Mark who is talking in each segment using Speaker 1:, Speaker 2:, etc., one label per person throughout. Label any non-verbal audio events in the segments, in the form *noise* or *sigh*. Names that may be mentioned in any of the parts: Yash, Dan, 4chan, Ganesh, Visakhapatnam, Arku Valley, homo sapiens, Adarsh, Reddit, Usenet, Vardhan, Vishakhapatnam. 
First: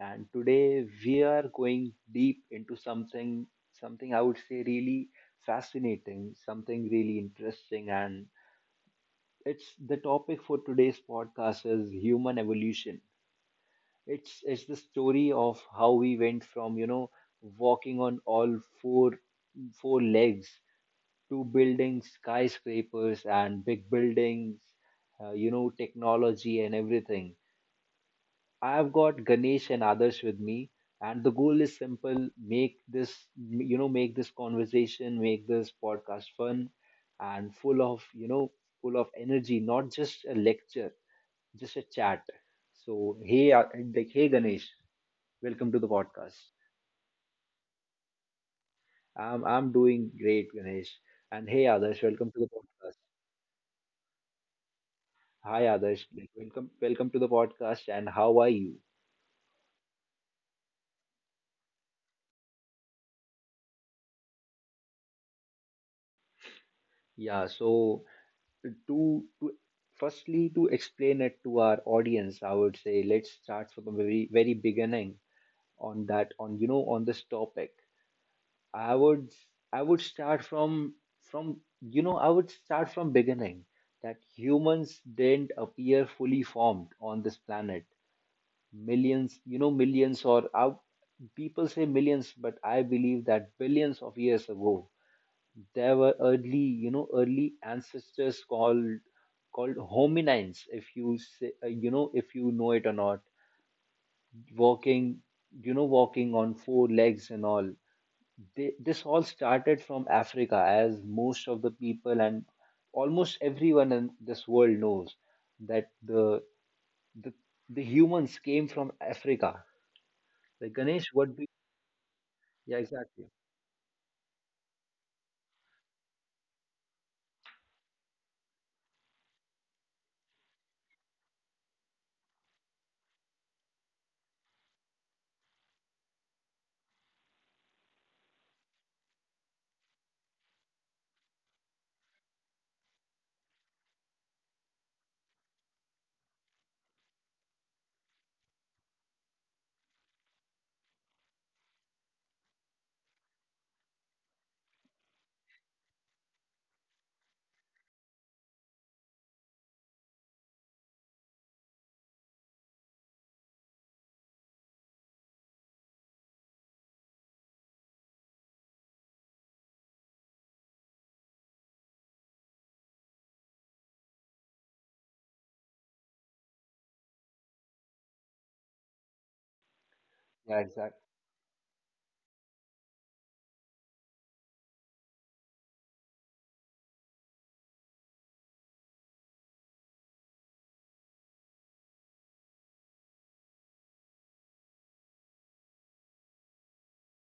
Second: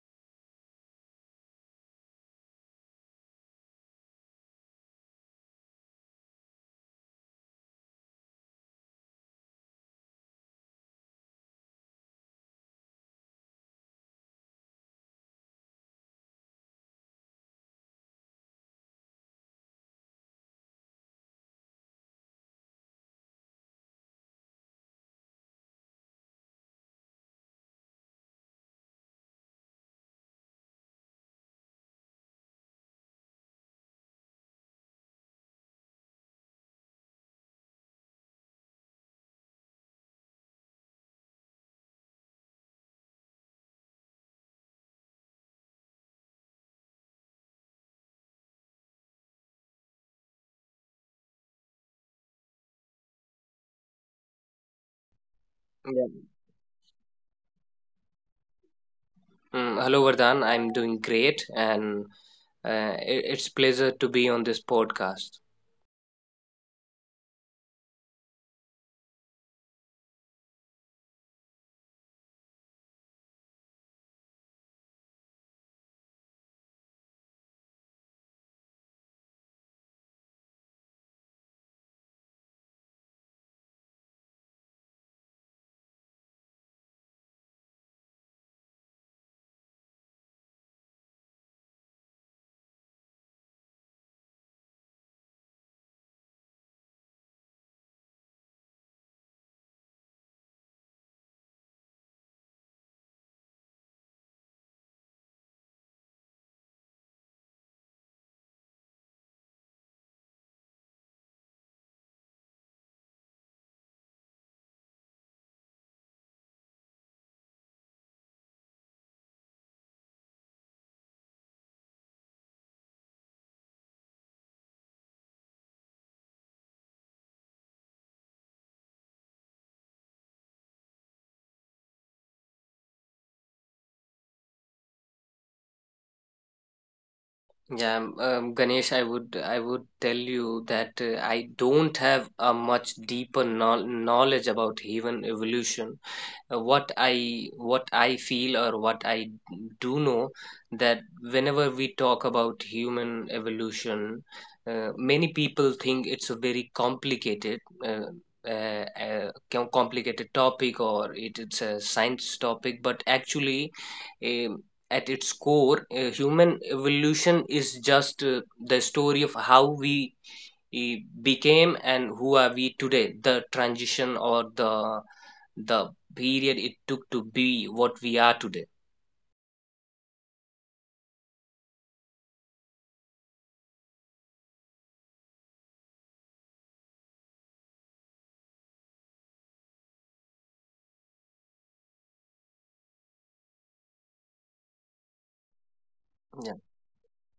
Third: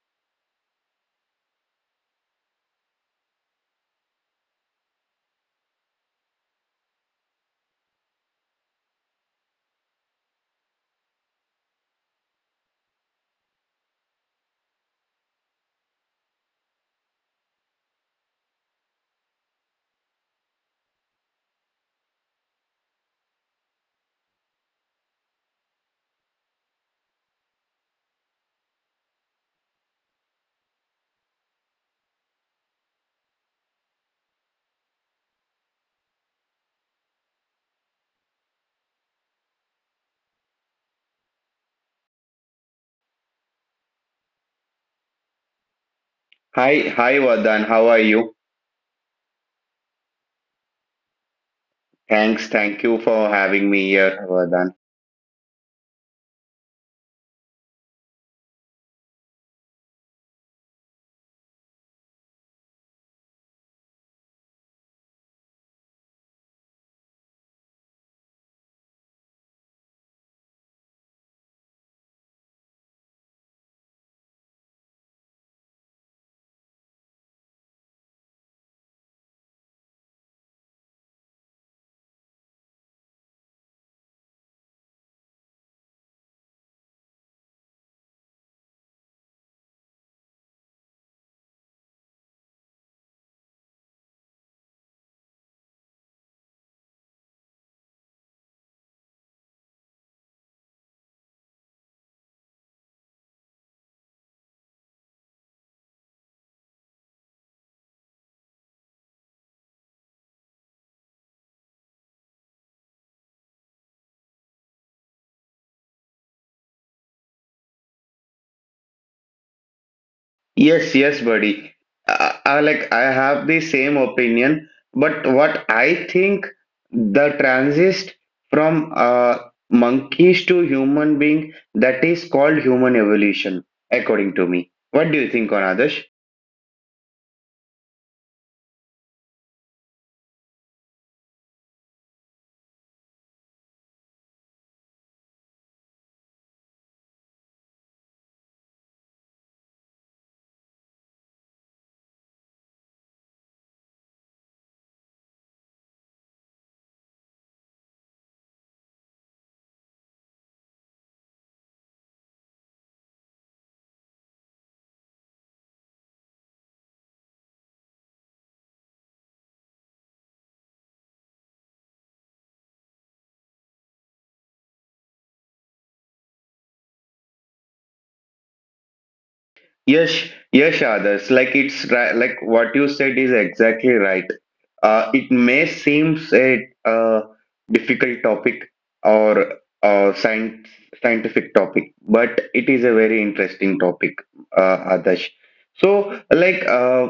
Speaker 1: and today we are going deep into something I would say really fascinating, something really interesting and it's the topic for today's podcast is human evolution. It's the story of how we went from, walking on all four legs to building skyscrapers and big buildings, technology and everything. I've got Ganesh and others with me, and the goal is simple: make this, make this conversation, make this podcast fun and full of, full of energy, not just a lecture, just a chat. So, hey, uh, hey, Ganesh, welcome to the podcast.
Speaker 2: Hi, hi Vardhan, how are you?
Speaker 1: I'm doing great, Ganesh, and hey, others, welcome to
Speaker 2: Thanks,
Speaker 1: the
Speaker 2: thank
Speaker 1: podcast.
Speaker 2: you for having me here, Vardhan.
Speaker 1: Hi
Speaker 3: Yeah.
Speaker 1: Adarsh, like, welcome to the podcast and how are you?
Speaker 3: Hello, Vardhan. I'm doing great, and it's pleasure to be on this podcast.
Speaker 1: Yeah, so to firstly to explain it to our audience, I would say let's start from the very beginning on that on you know on this topic. I would I would start from you know I would start from beginning that humans didn't appear fully formed on this planet millions, you know, millions or I, people say millions, but I believe that billions of years ago, there were early, early ancestors called hominines. If you say, if you know it or not, walking, walking on four legs and all. This all started from Africa, as most of the people and almost everyone in this world knows that the the humans came from Africa. Like Ganesh,
Speaker 2: Yes,
Speaker 1: what...
Speaker 2: yes, buddy. I,
Speaker 1: Yeah,
Speaker 2: I like
Speaker 1: exactly.
Speaker 2: I have the same opinion, but what I think the transist from monkeys to human being that is called human evolution, according to me. What do you think, on Adarsh?
Speaker 3: Yeah, Ganesh, I would tell you that I don't have a much deeper knowledge about human evolution. What I feel or what I do know that whenever we talk about human evolution, many people think it's a very complicated uh, complicated topic or it's a science topic, but actually, um at its core, human evolution is just the story of how we became and who are we today, the transition or the period it took to be what we are today.
Speaker 2: Yes,
Speaker 1: Yeah, exactly.
Speaker 2: yes, others. Like it's right, like what you said is exactly right. It may seem a uh, difficult topic or science, scientific topic, but it is a very interesting topic, Adarsh. So,
Speaker 3: Yeah.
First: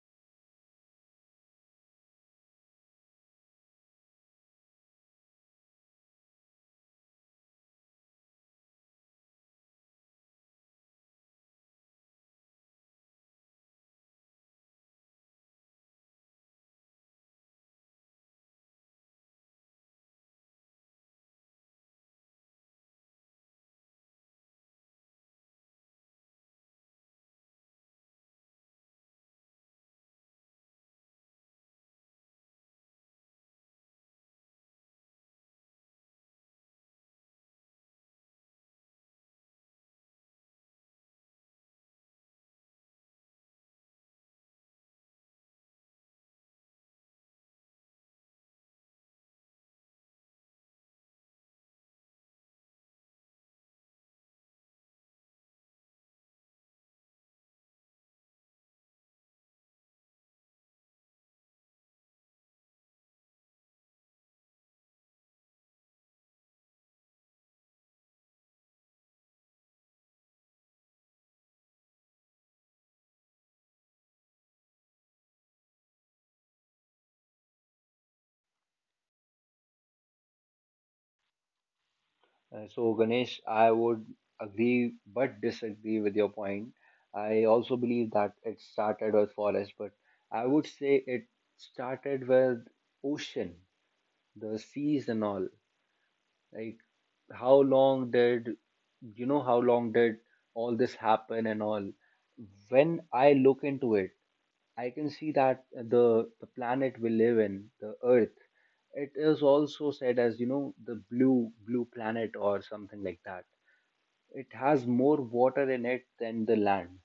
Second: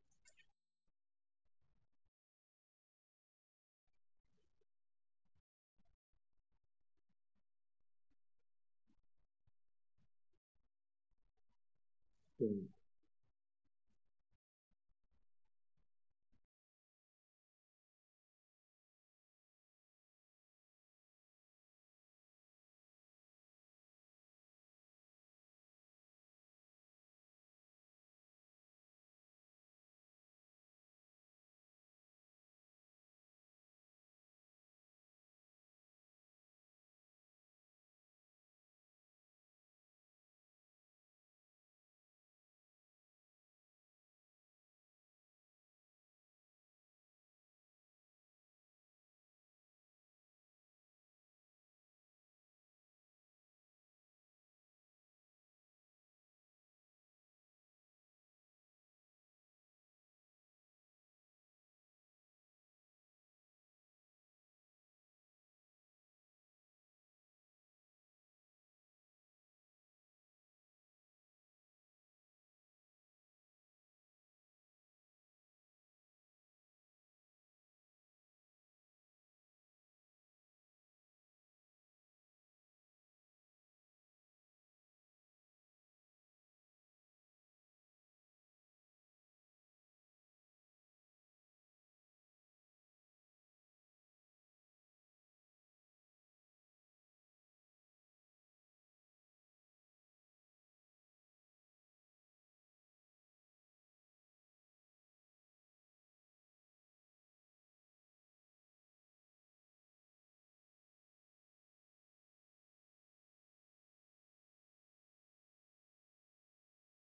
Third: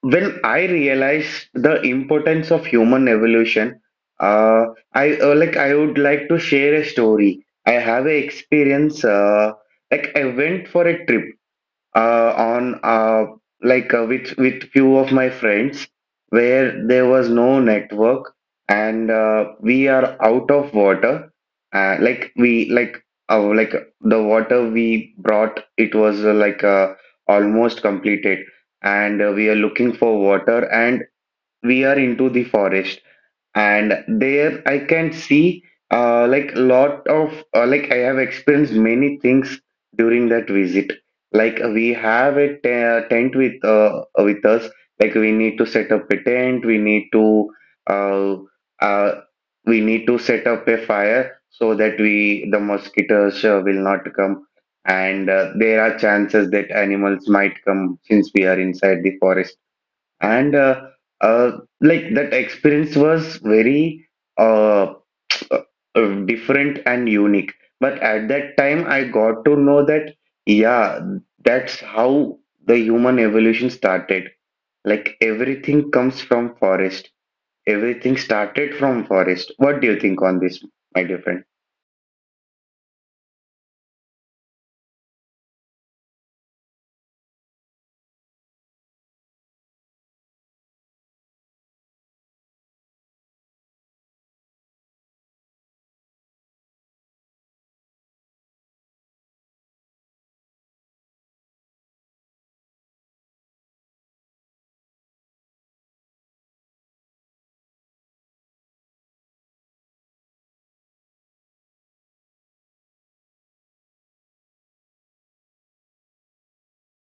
Speaker 2: when I realized the importance of human evolution, uh, I like I would like to share a story. I have a experience. Like I went for a trip
Speaker 3: Mm.
Speaker 2: on with few of my friends where there was no network and we are out of water like we uh, like the water we brought it was almost completed and we are looking for water and we are into the forest and there I can see like lot of like I have experienced many things during that visit. Like we have a tent with us. Like we need to set up a tent. Uh, uh, we need to set up a fire so that we the mosquitoes will not come. And there are chances that animals might come since we are inside the forest and uh, like that experience was very uh, different and unique, but at that time I got to know that yeah, that's how the human evolution started. Like everything comes from forest, everything started from forest. What do you think on this, my dear friend?
Speaker 1: So, Ganesh, I would agree but disagree with your point. I also believe that it started with forest, but I would say it started with ocean, the seas and all. Like, how long did how long did all this happen and all? When I look into it, I can see that the planet we live in, the Earth, it is also said as the blue planet or something like that. It has more water in it than the land.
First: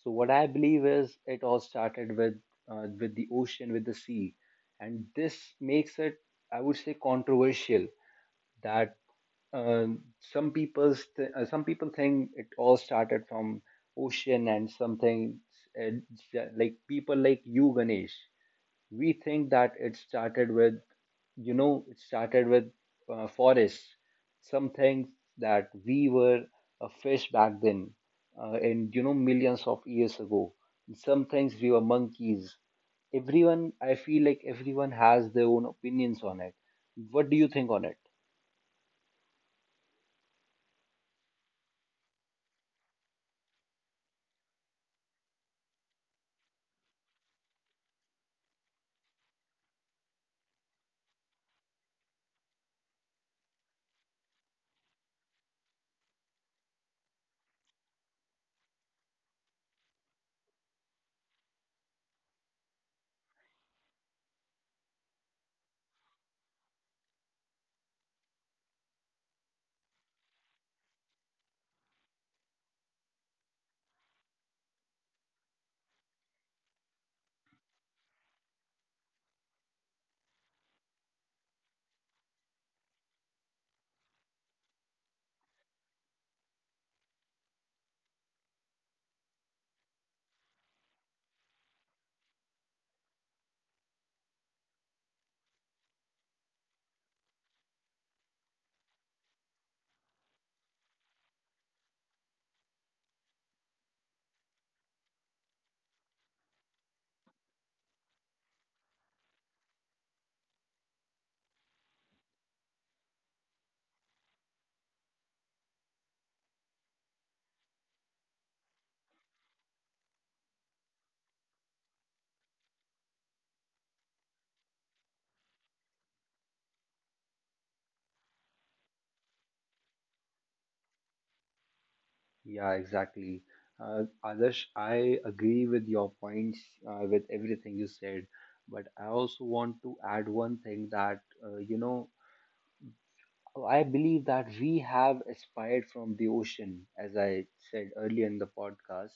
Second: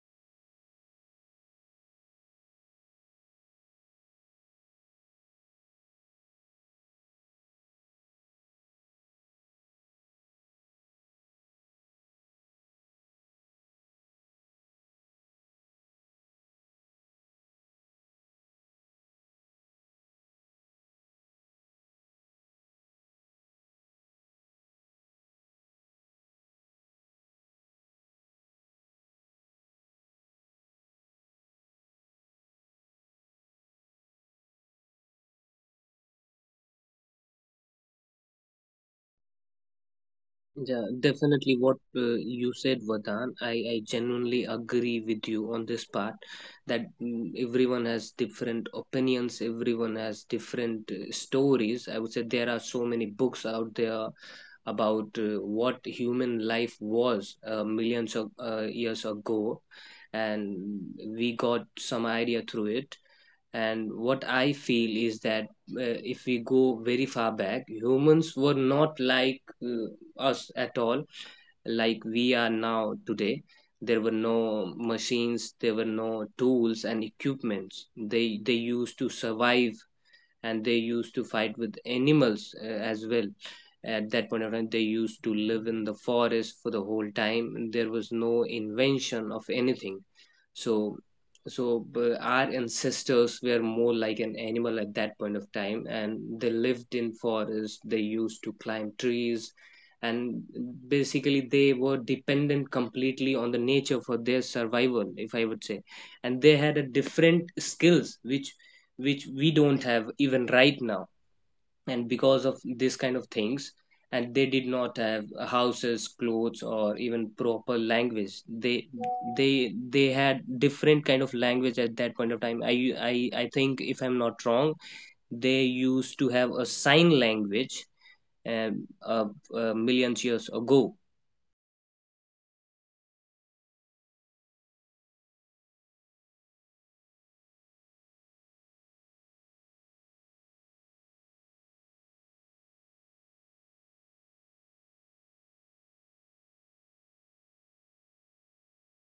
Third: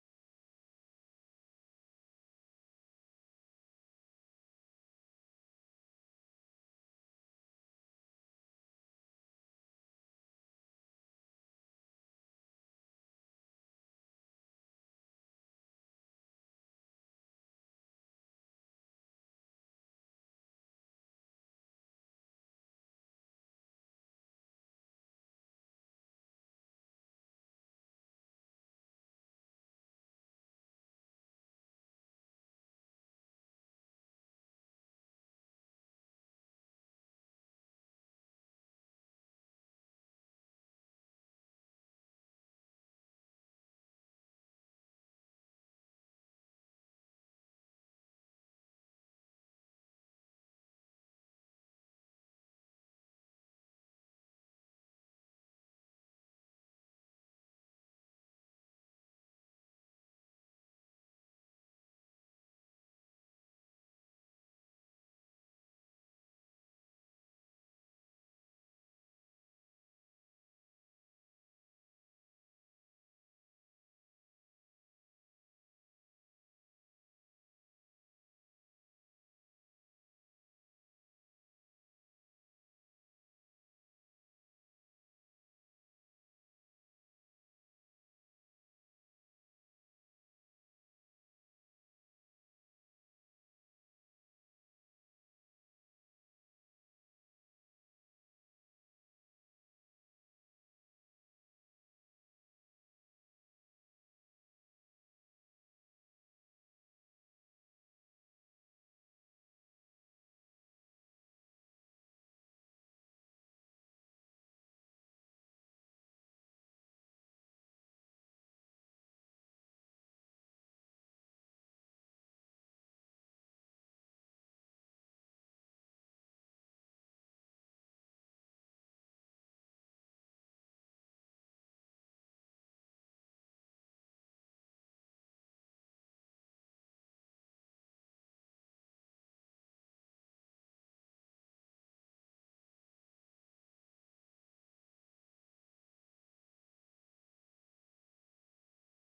Speaker 1: So what I believe is it all started with the ocean, with the sea, and this makes it, I would say, controversial, that some people think it all started from ocean and something, uh, like people like you, Ganesh, we think that it started with forests. Some things, that we were a fish back then, and you know millions of years ago, some things we were monkeys. Everyone, I feel like everyone has their own opinions on it. What do you think on it?
Speaker 3: Yeah, definitely what you said, Vardhan. I genuinely agree with you on this part that everyone has different opinions, everyone has different stories. I would say there are so many books out there about what human life was millions of years ago, and we got some idea through it. And what I feel is that, if we go very far back, humans were not like us at all, like we are now today. There were no machines, there were no tools and equipments they used to survive and they used to fight with animals as well. At that point of time, they used to live in the forest for the whole time. There was no invention of anything. So so uh, our ancestors were more like an animal at that point of time, and they lived in forests. They used to climb trees, and basically they were dependent completely on the nature for their survival, if I would say. And they had a different skills which we don't have even right now. And because of this kind of things, and they did not have houses, clothes, or even proper language. They they had different kind of language at that point of time. I think, if I'm not wrong, they used to have a sign language, um, uh, millions years ago.
Speaker 1: Yeah, exactly. Adarsh, I agree with your points, with everything you said, but I also want to add one thing that, I believe that we have aspired from the ocean, as I said earlier in the podcast.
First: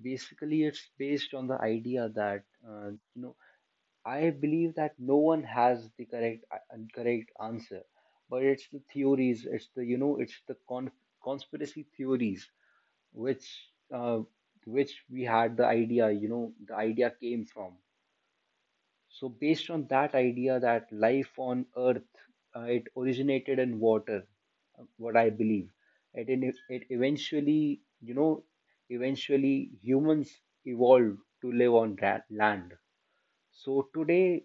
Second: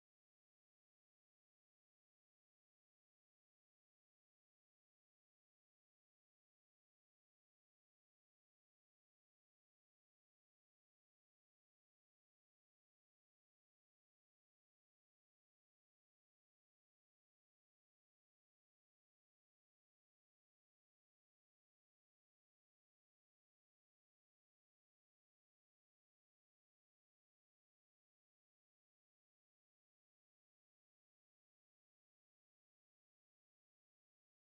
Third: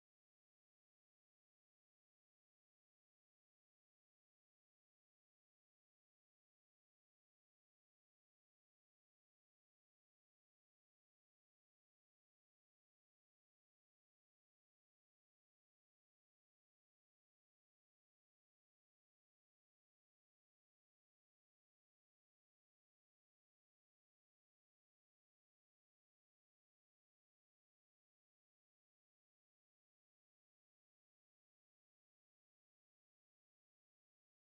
Speaker 1: Basically, it's based on the idea that, uh, you know, I believe that no one has the correct, correct answer, but it's the theories, it's the, it's the conspiracy theories which, uh, which we had the idea you know the idea came from. So based on that idea that life on earth, it originated in water. What I believe it in, It eventually, eventually humans evolved to live on that land. So today,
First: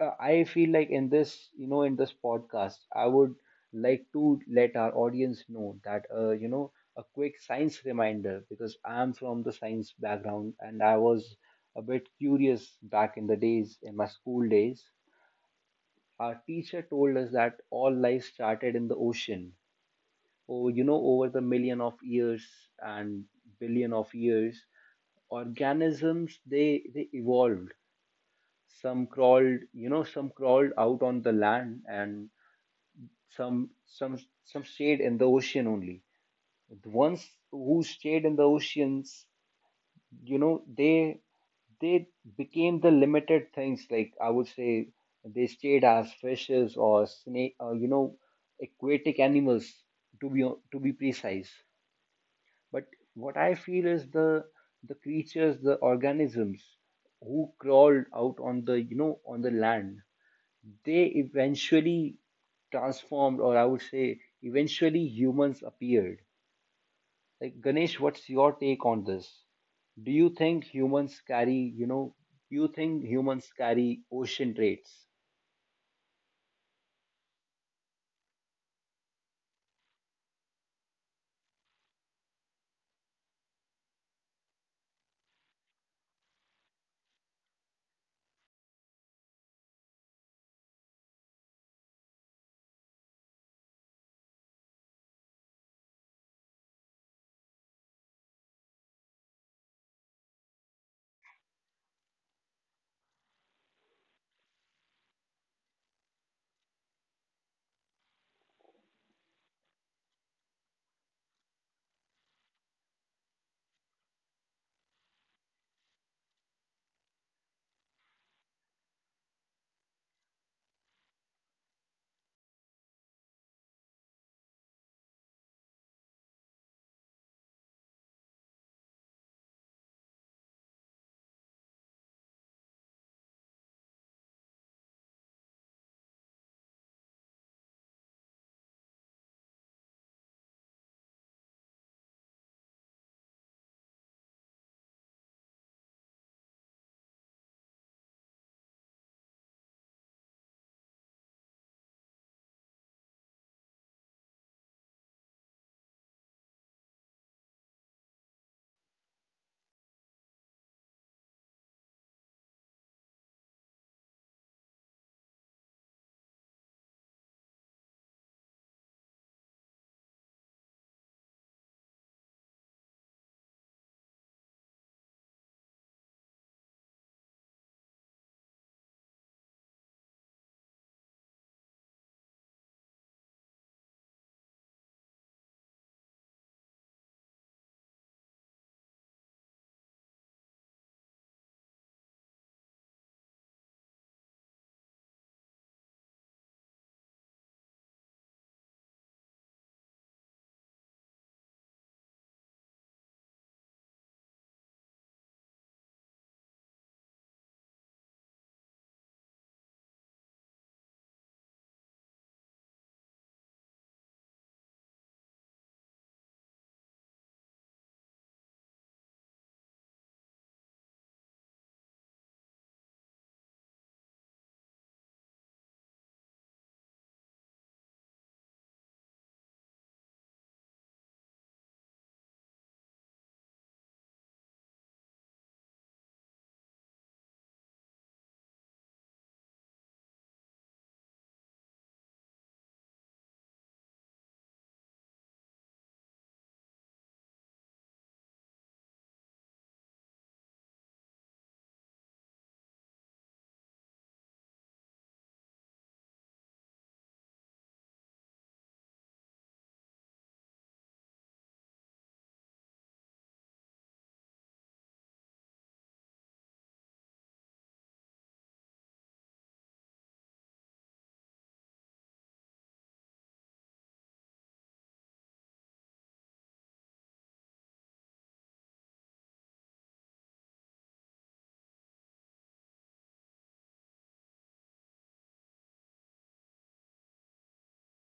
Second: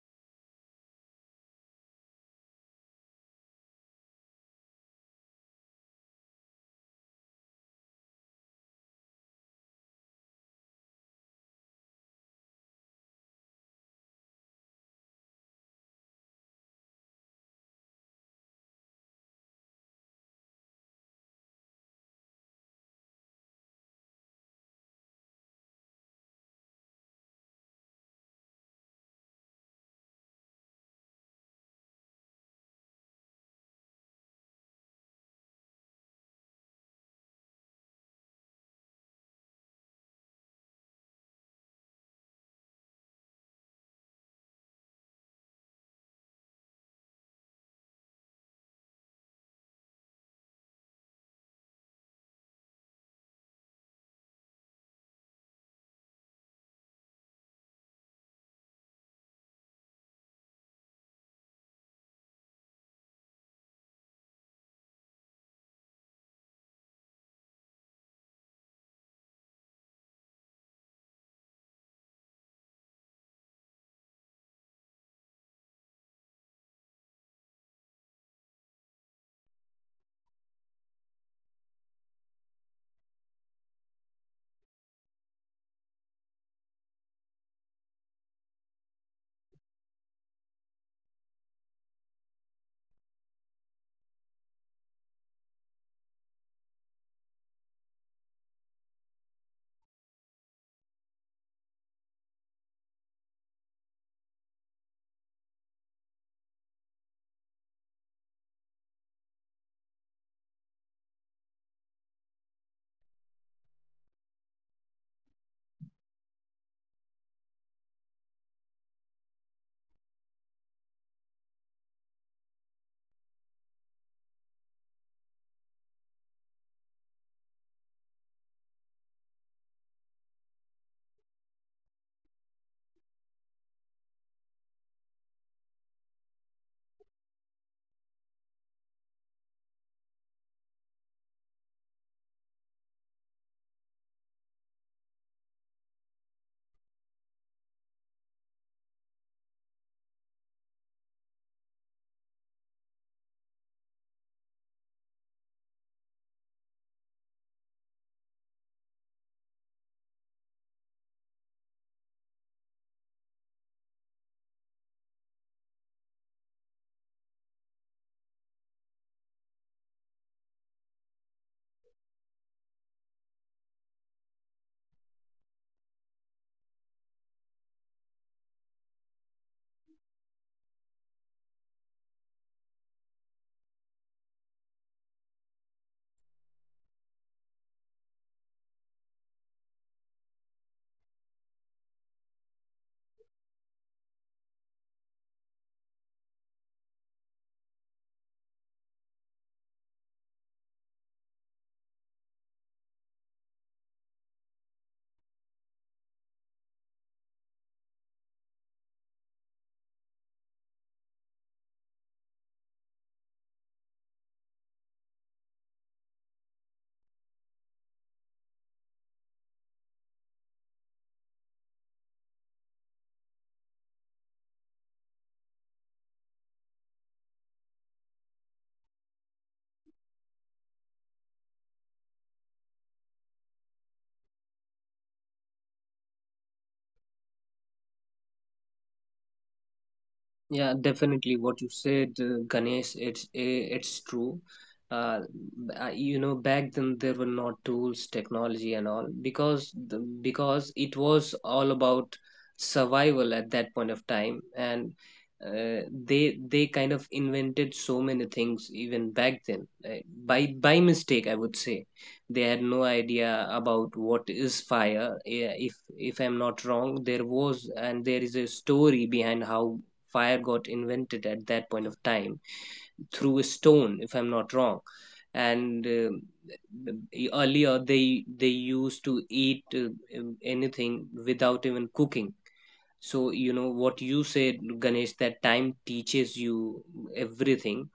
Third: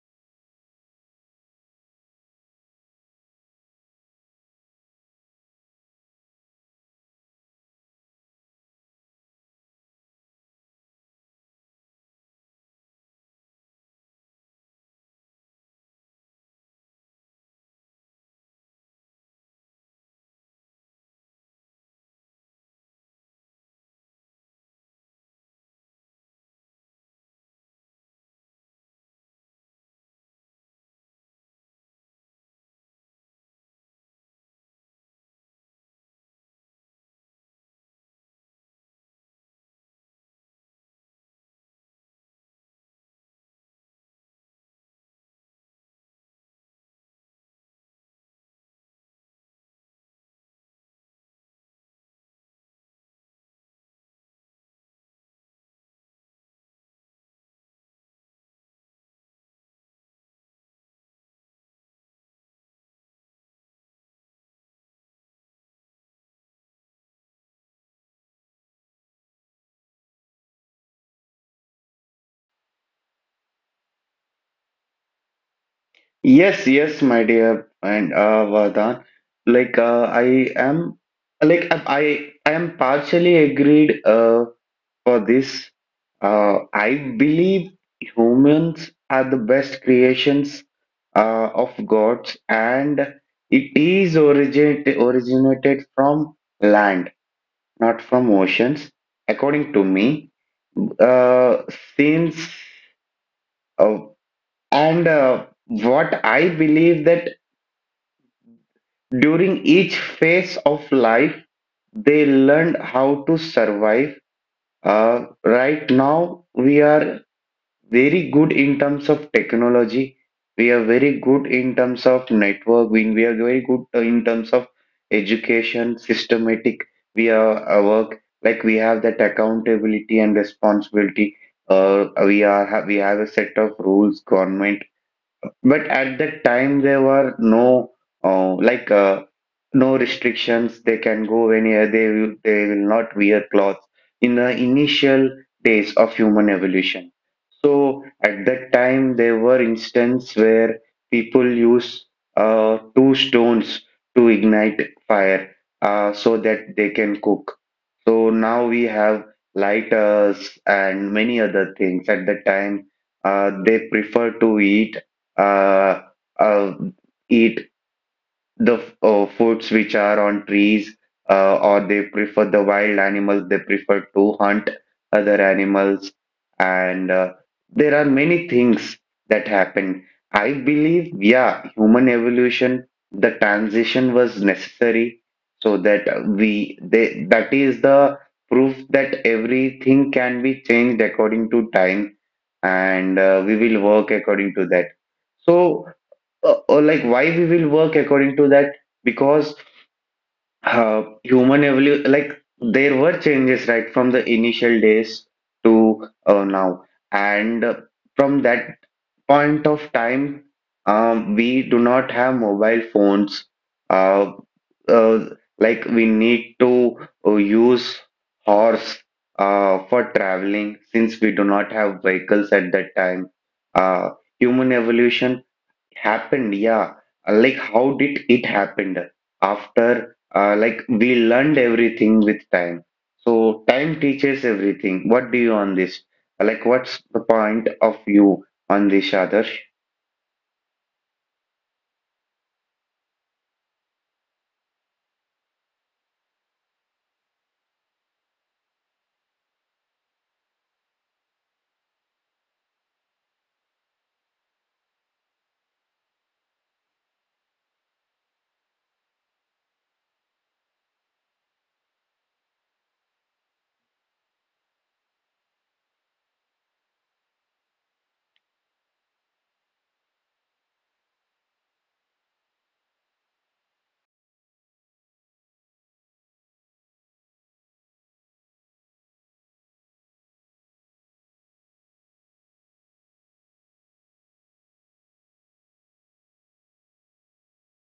Speaker 1: I feel like in this, in this podcast, I would like to let our audience know that, a quick science reminder, because I'm from the science background and I was a bit curious back in the days, in my school days. Our teacher told us that all life started in the ocean. Oh, over the million of years and billion of years, organisms, they evolved. Some crawled, some crawled out on the land, and some some some stayed in the ocean only. The ones who stayed in the oceans, you know they they became the limited things, like I would say, they stayed as fishes or snake or, aquatic animals, to be to be precise. But what I feel is the creatures, the organisms who crawled out on the you know on the land, they eventually transformed, or I would say, eventually humans appeared. Like, Ganesh, what's your take on this? Do you think humans carry, do you think humans carry ocean traits?
Speaker 2: Yes, yes, my dear and Vardhan, I am like I am partially agreed for this. I believe humans are the best creations of gods, and it is originated from land, not from oceans, according to me. Uh, since uh, and what I believe that during each phase of life, they learned how to survive. Right now, we are very good in terms of technology. We are very good in terms of network. We are very good in terms of education, systematic. We are our work like we have that accountability and responsibility. We are we have a set of rules. Government, but at that time, there were no uh, like uh, no restrictions. They can go anywhere. They will not wear clothes in the initial days of human evolution. So at that time, there were instances where people use two stones to ignite fire so that they can cook. So now we have lighters and many other things. At that time, they prefer to eat uh, uh, eat the foods which are on trees or they prefer the wild animals, they prefer to hunt other animals. And there are many things that happen. I believe yeah, human evolution, the transition was necessary so that that is the proof that everything can be changed according to time and we will work according to that. So or like why we will work according to that, because human evolution, like there were changes right from the initial days to now. And from that point of time, we do not have mobile phones, uh, uh, like we need to use horse for traveling since we do not have vehicles at that time. Uh, human evolution happened, yeah. Like how did it happened after like we learned everything with time. So time teaches everything. What do you on this? Like what's the point of view on this, Adarsh?
Speaker 3: Yeah, definitely. What you said, Ganesh, it's true. Uh, you know, back then there were not tools, technology, and all because because it was all about survival at that point of time, and uh, they kind of invented so many things even back then, by mistake, I would say. They had no idea about what is fire. Yeah, if I'm not wrong, there was and there is a story behind how fire got invented at that point of time through a stone, if I'm not wrong. And earlier, they used to eat anything without even cooking. So you know what you said, Ganesh, that time teaches you everything.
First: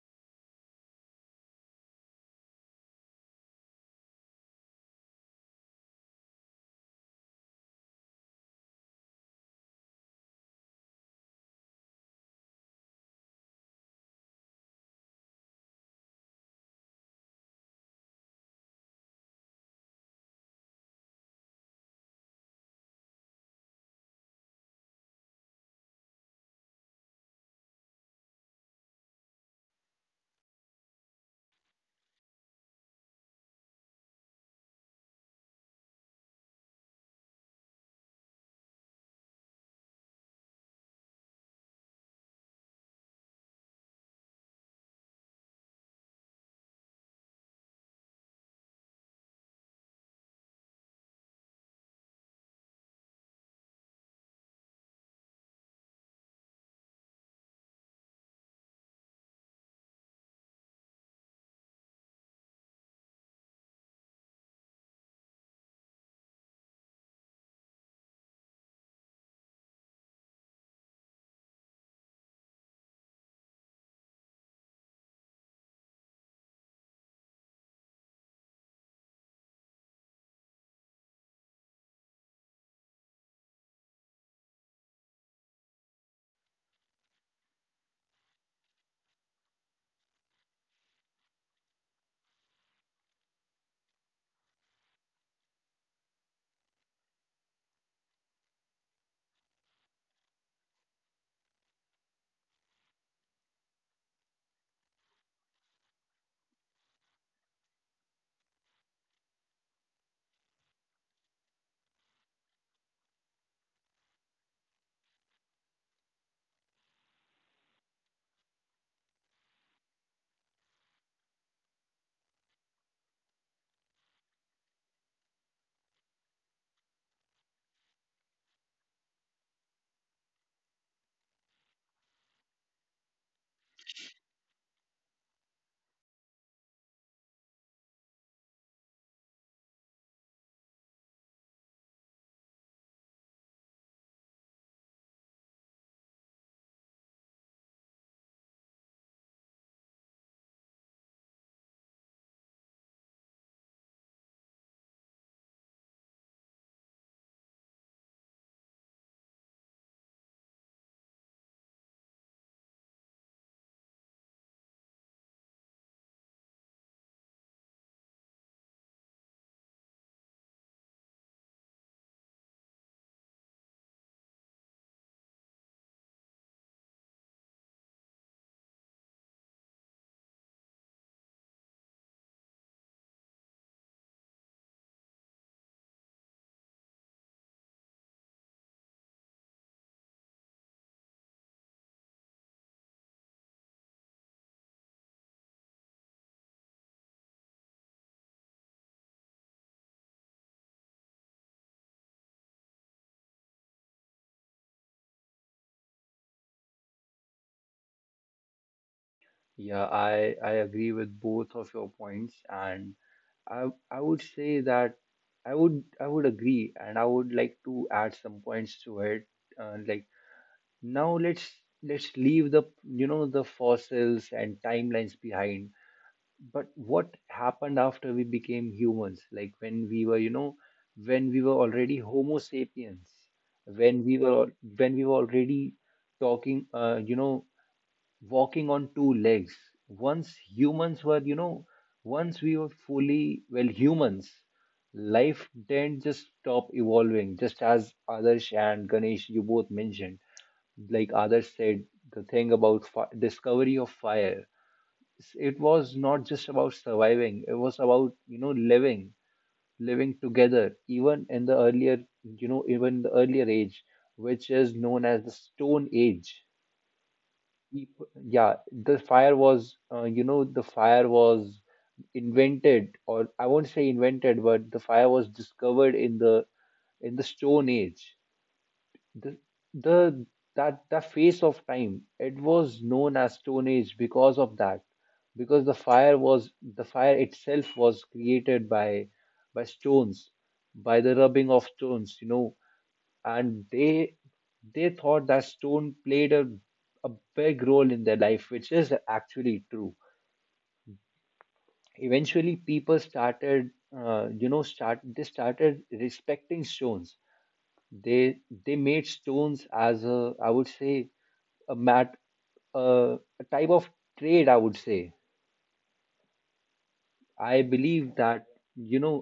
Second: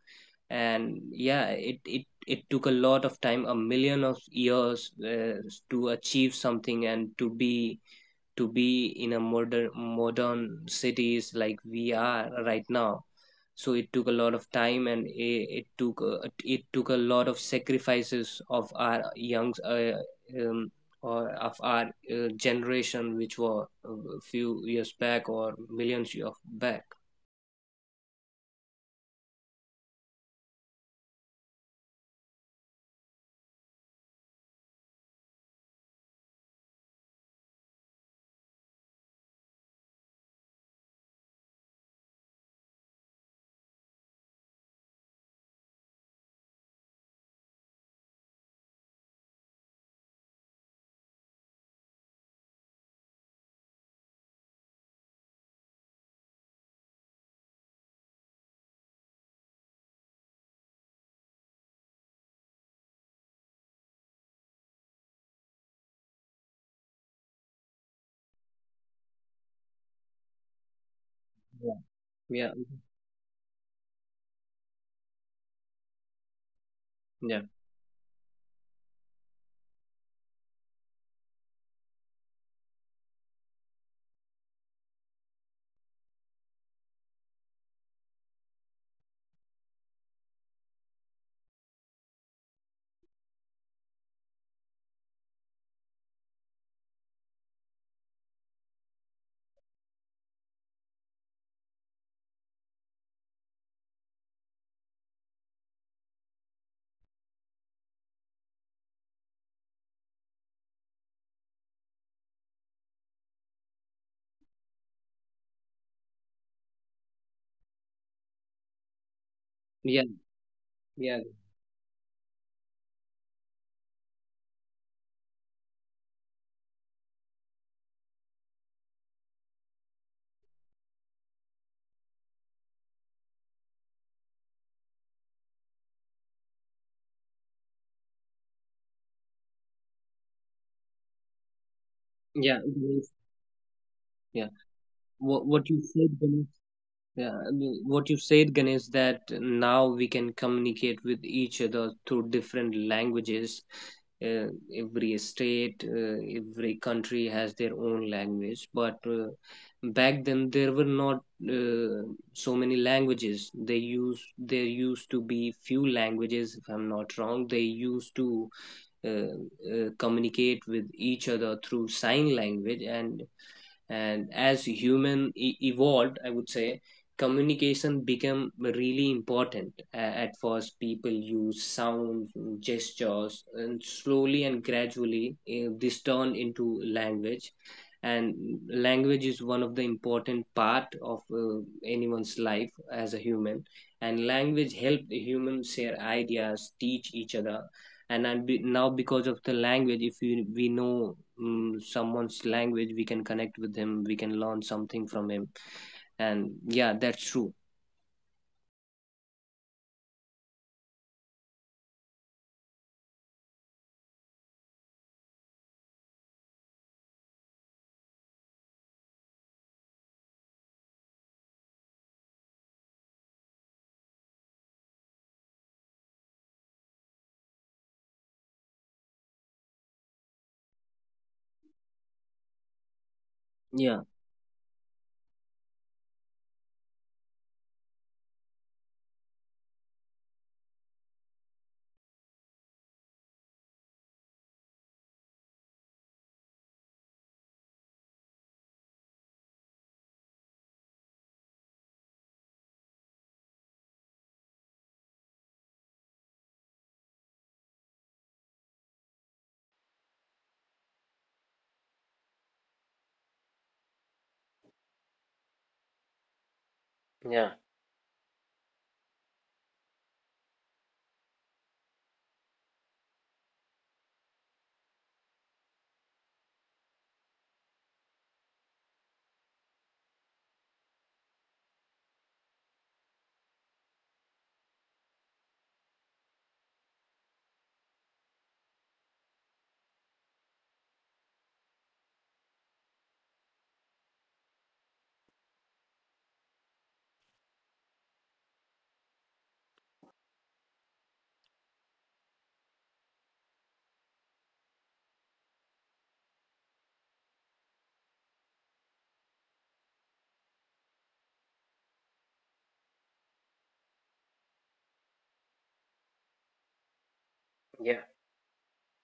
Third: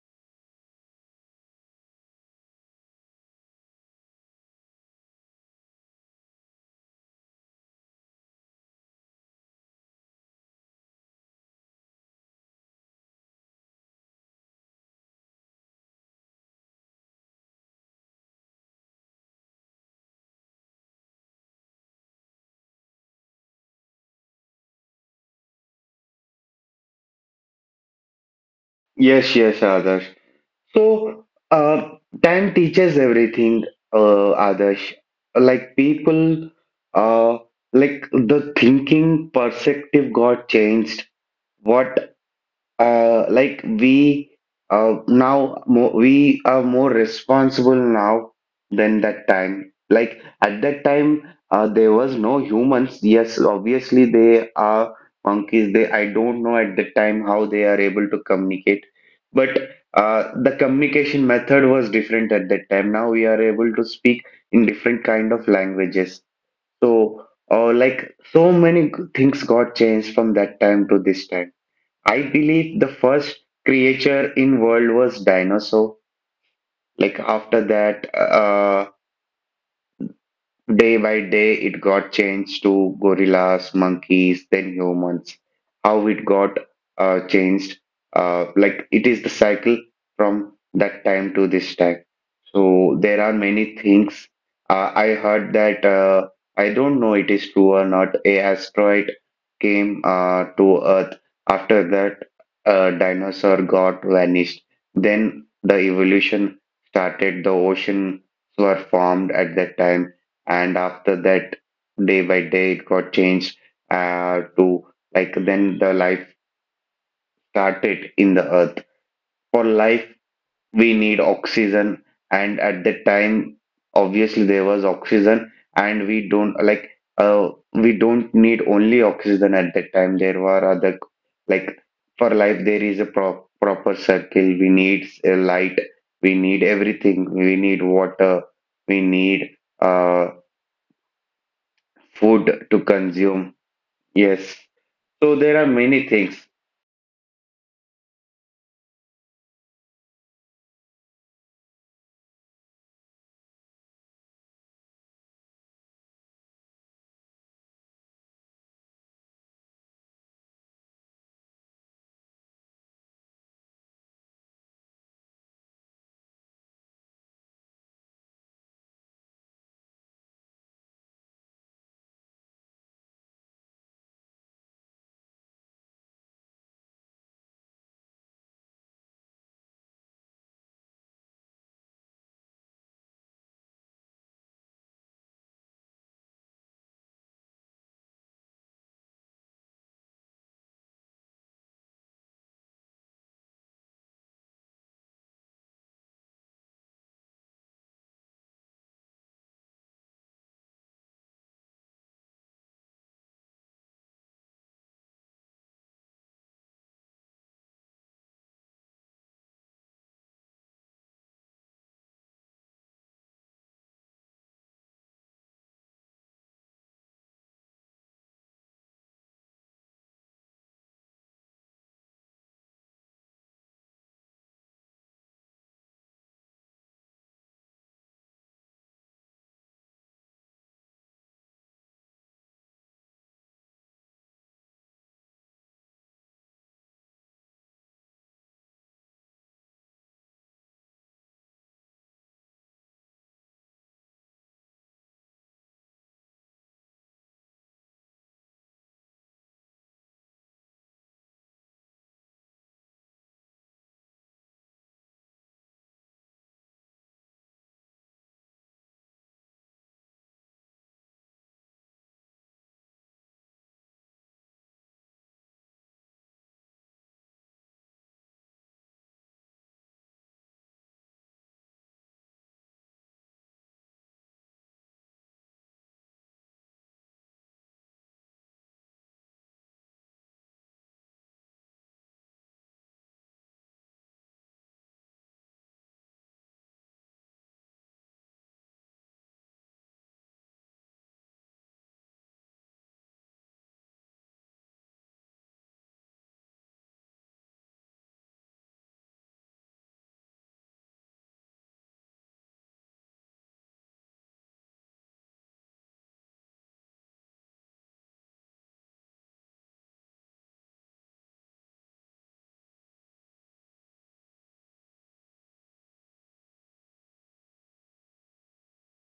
Speaker 3: And yeah, it took a lot of time, a million of years, to achieve something and to be in a modern cities like we are right now. So it took a lot of time, and it took a lot of sacrifices of our young um, or of our generation which were a few years back or millions of back.
Speaker 2: Yes, yes, Adarsh. So uh, time teaches everything, others. Like people, uh, like the thinking perspective got changed. What like we now more, we are more responsible now than that time. Like at that time, there was no humans. Yes, obviously they are monkeys. They, I don't know at that time how they are able to communicate, but the communication method was different at that time. Now we are able to speak in different kind of languages. So like so many things got changed from that time to this time.
Speaker 3: Yeah.
Speaker 2: I
Speaker 3: Yeah.
Speaker 2: believe the first creature in world was dinosaur. Like
Speaker 3: Yeah.
Speaker 2: after that, day by day, it got changed to gorillas, monkeys, then humans. How it got changed, like it is the cycle from that time to this time. So there are many things. I heard that I don't know it is true or not. A asteroid came to Earth. After that, a dinosaur got vanished. Then the evolution started. The oceans were formed at that time, and after that day by day it got changed to like then the life started in the earth. For
Speaker 3: Yeah.
Speaker 2: life we
Speaker 3: Yeah.
Speaker 2: need oxygen, and at that time obviously there was oxygen. And we don't like uh, we don't need only oxygen at that time. There were other, like for life there is a proper circle. We need a light, we need everything, we need water, we need uh,
Speaker 3: Yeah,
Speaker 2: food to
Speaker 3: Ganesh.
Speaker 2: consume.
Speaker 3: Yeah,
Speaker 2: Yes. So there are
Speaker 3: what you
Speaker 2: many
Speaker 3: said,
Speaker 2: things.
Speaker 3: Ganesh. Yeah, I mean, what you said, Ganesh, that now we can communicate with each other through different languages. Uh, every state, every country has their own language, but back then there were not uh, so many languages. They used There used to be few languages, if I'm not wrong. They used to communicate with each other through sign language. And as evolved, I would say, communication became really important. A- at first, people use sounds, gestures, and slowly and gradually this turned into language. And language is one of the important part of anyone's life as a human. And language help the humans share ideas, teach each other, and now because of the language, if we know someone's language, we can connect with him, we can learn something from him. And yeah, that's true.
Speaker 1: I agree with both of your points, and I would say that I would agree, and I would like to add some points to it. Like now let's leave the you know the fossils and timelines behind, but what happened after we became humans, like when we were already homo sapiens,
Speaker 3: Yeah.
Speaker 1: when we were, when we were already talking, walking on two legs. Once humans were, once we were fully, well, humans, life didn't just stop evolving, just as Adarsh and Ganesh, you both mentioned. Like others said, the thing about discovery of fire, it was not just about surviving, it was about, living, living together. Even in the earlier, even the earlier age, which is known as the stone age.
Speaker 3: Yeah,
Speaker 1: Peop- yeah, the fire was, the fire was invented, or I won't say invented, but the fire was discovered in the, in the stone age. The the that the face of time, it was known as stone age because of that, because the fire was, the fire itself was created by stones, by the rubbing of stones, you know. And they thought that stone played a big role in their life, which is actually true. Eventually, people started, you know start they started respecting stones. they they made stones as a, I would say, a mat, uh, a type of trade, I would say. I believe
Speaker 3: yeah,
Speaker 1: that, you know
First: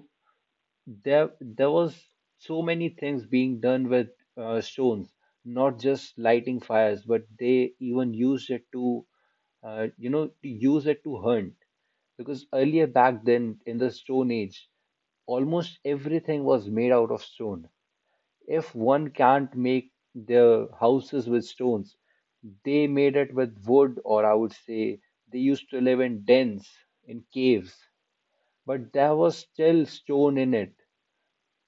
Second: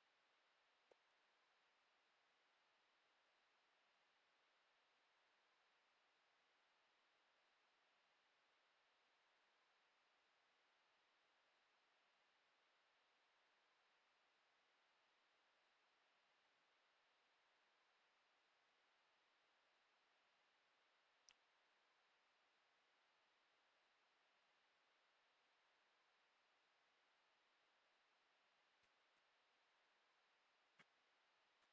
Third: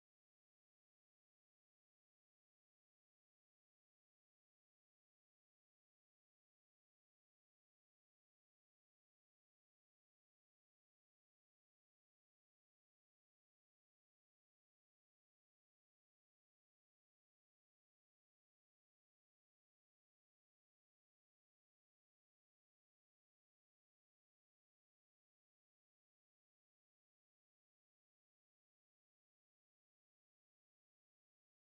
Speaker 1: there there was so many things being done with, stones. Not just lighting fires, but they even used it to, to use it to hunt, because earlier back then in the stone age, almost everything was made out of stone. If one can't make their houses with stones, they made it with wood, or I would say they used to live in dens, in caves, but there was still stone in it.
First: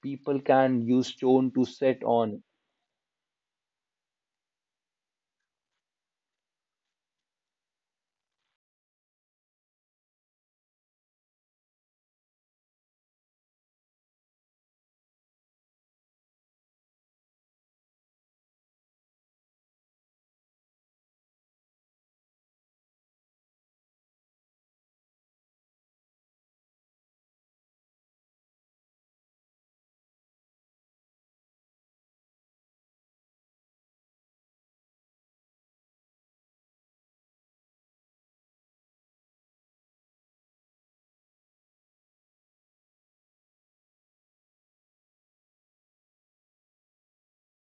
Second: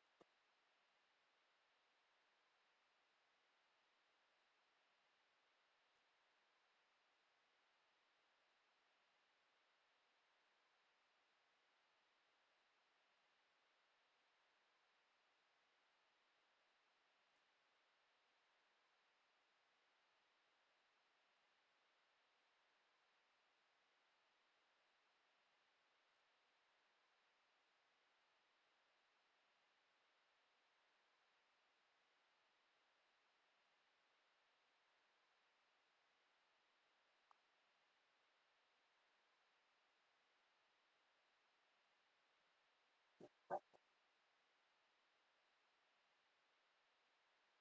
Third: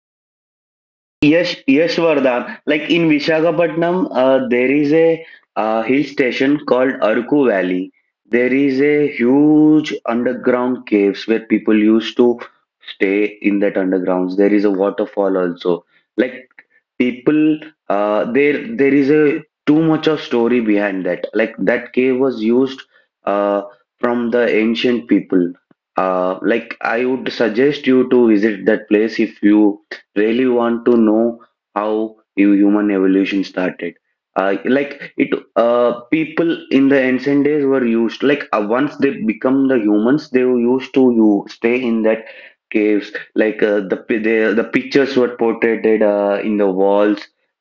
Speaker 1: People can use stone
Speaker 2: Yash,
Speaker 1: to
Speaker 2: Yash
Speaker 1: sit on.
Speaker 2: Vardhan. Like in Visakhapatnam, there is a hill station called Arku Valley. There is a huge underground caves where people used to stay in that undergrounds. There is a waterfall also. Like people, there is a too much of story behind that. Like that cave was used uh, from the ancient people. Like I would suggest you to visit that place if you really want to know how human evolution started. Like it, people in the ancient days were used like once they become the humans, they were used to you stay in that caves. Like the the pictures were portrayed in the walls.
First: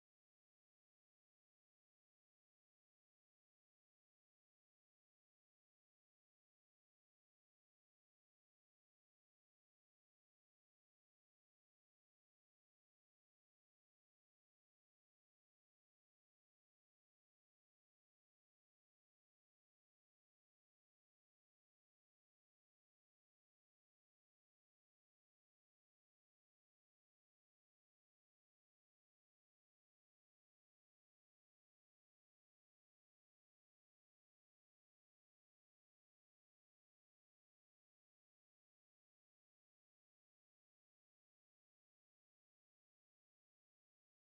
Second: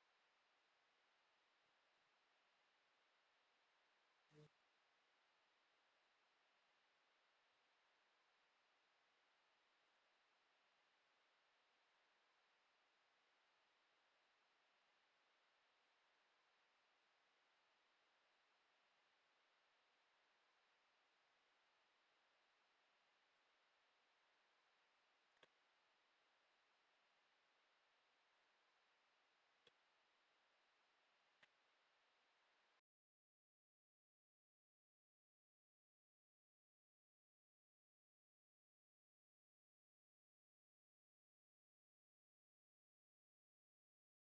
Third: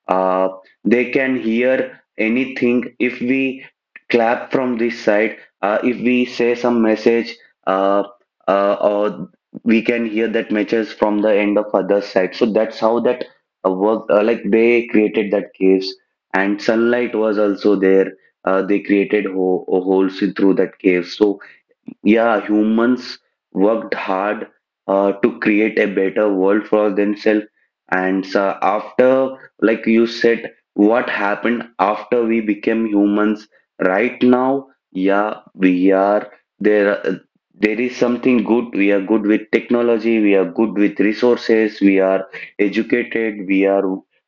Speaker 2: Uh, they can hear anything if we clap from this side. If we say some message. Uh, or we can hear that matches from the end of other side. So that's how that worked. Uh, like they created that caves, and sunlight was also there. Uh, they created holes in through that cave. So yeah, humans worked hard to create a better world for themselves. And so after, like you said, what happened after we became humans? Right now, yeah, we are there. There is something good. We are good with technology. We are good with resources. We are educated. We are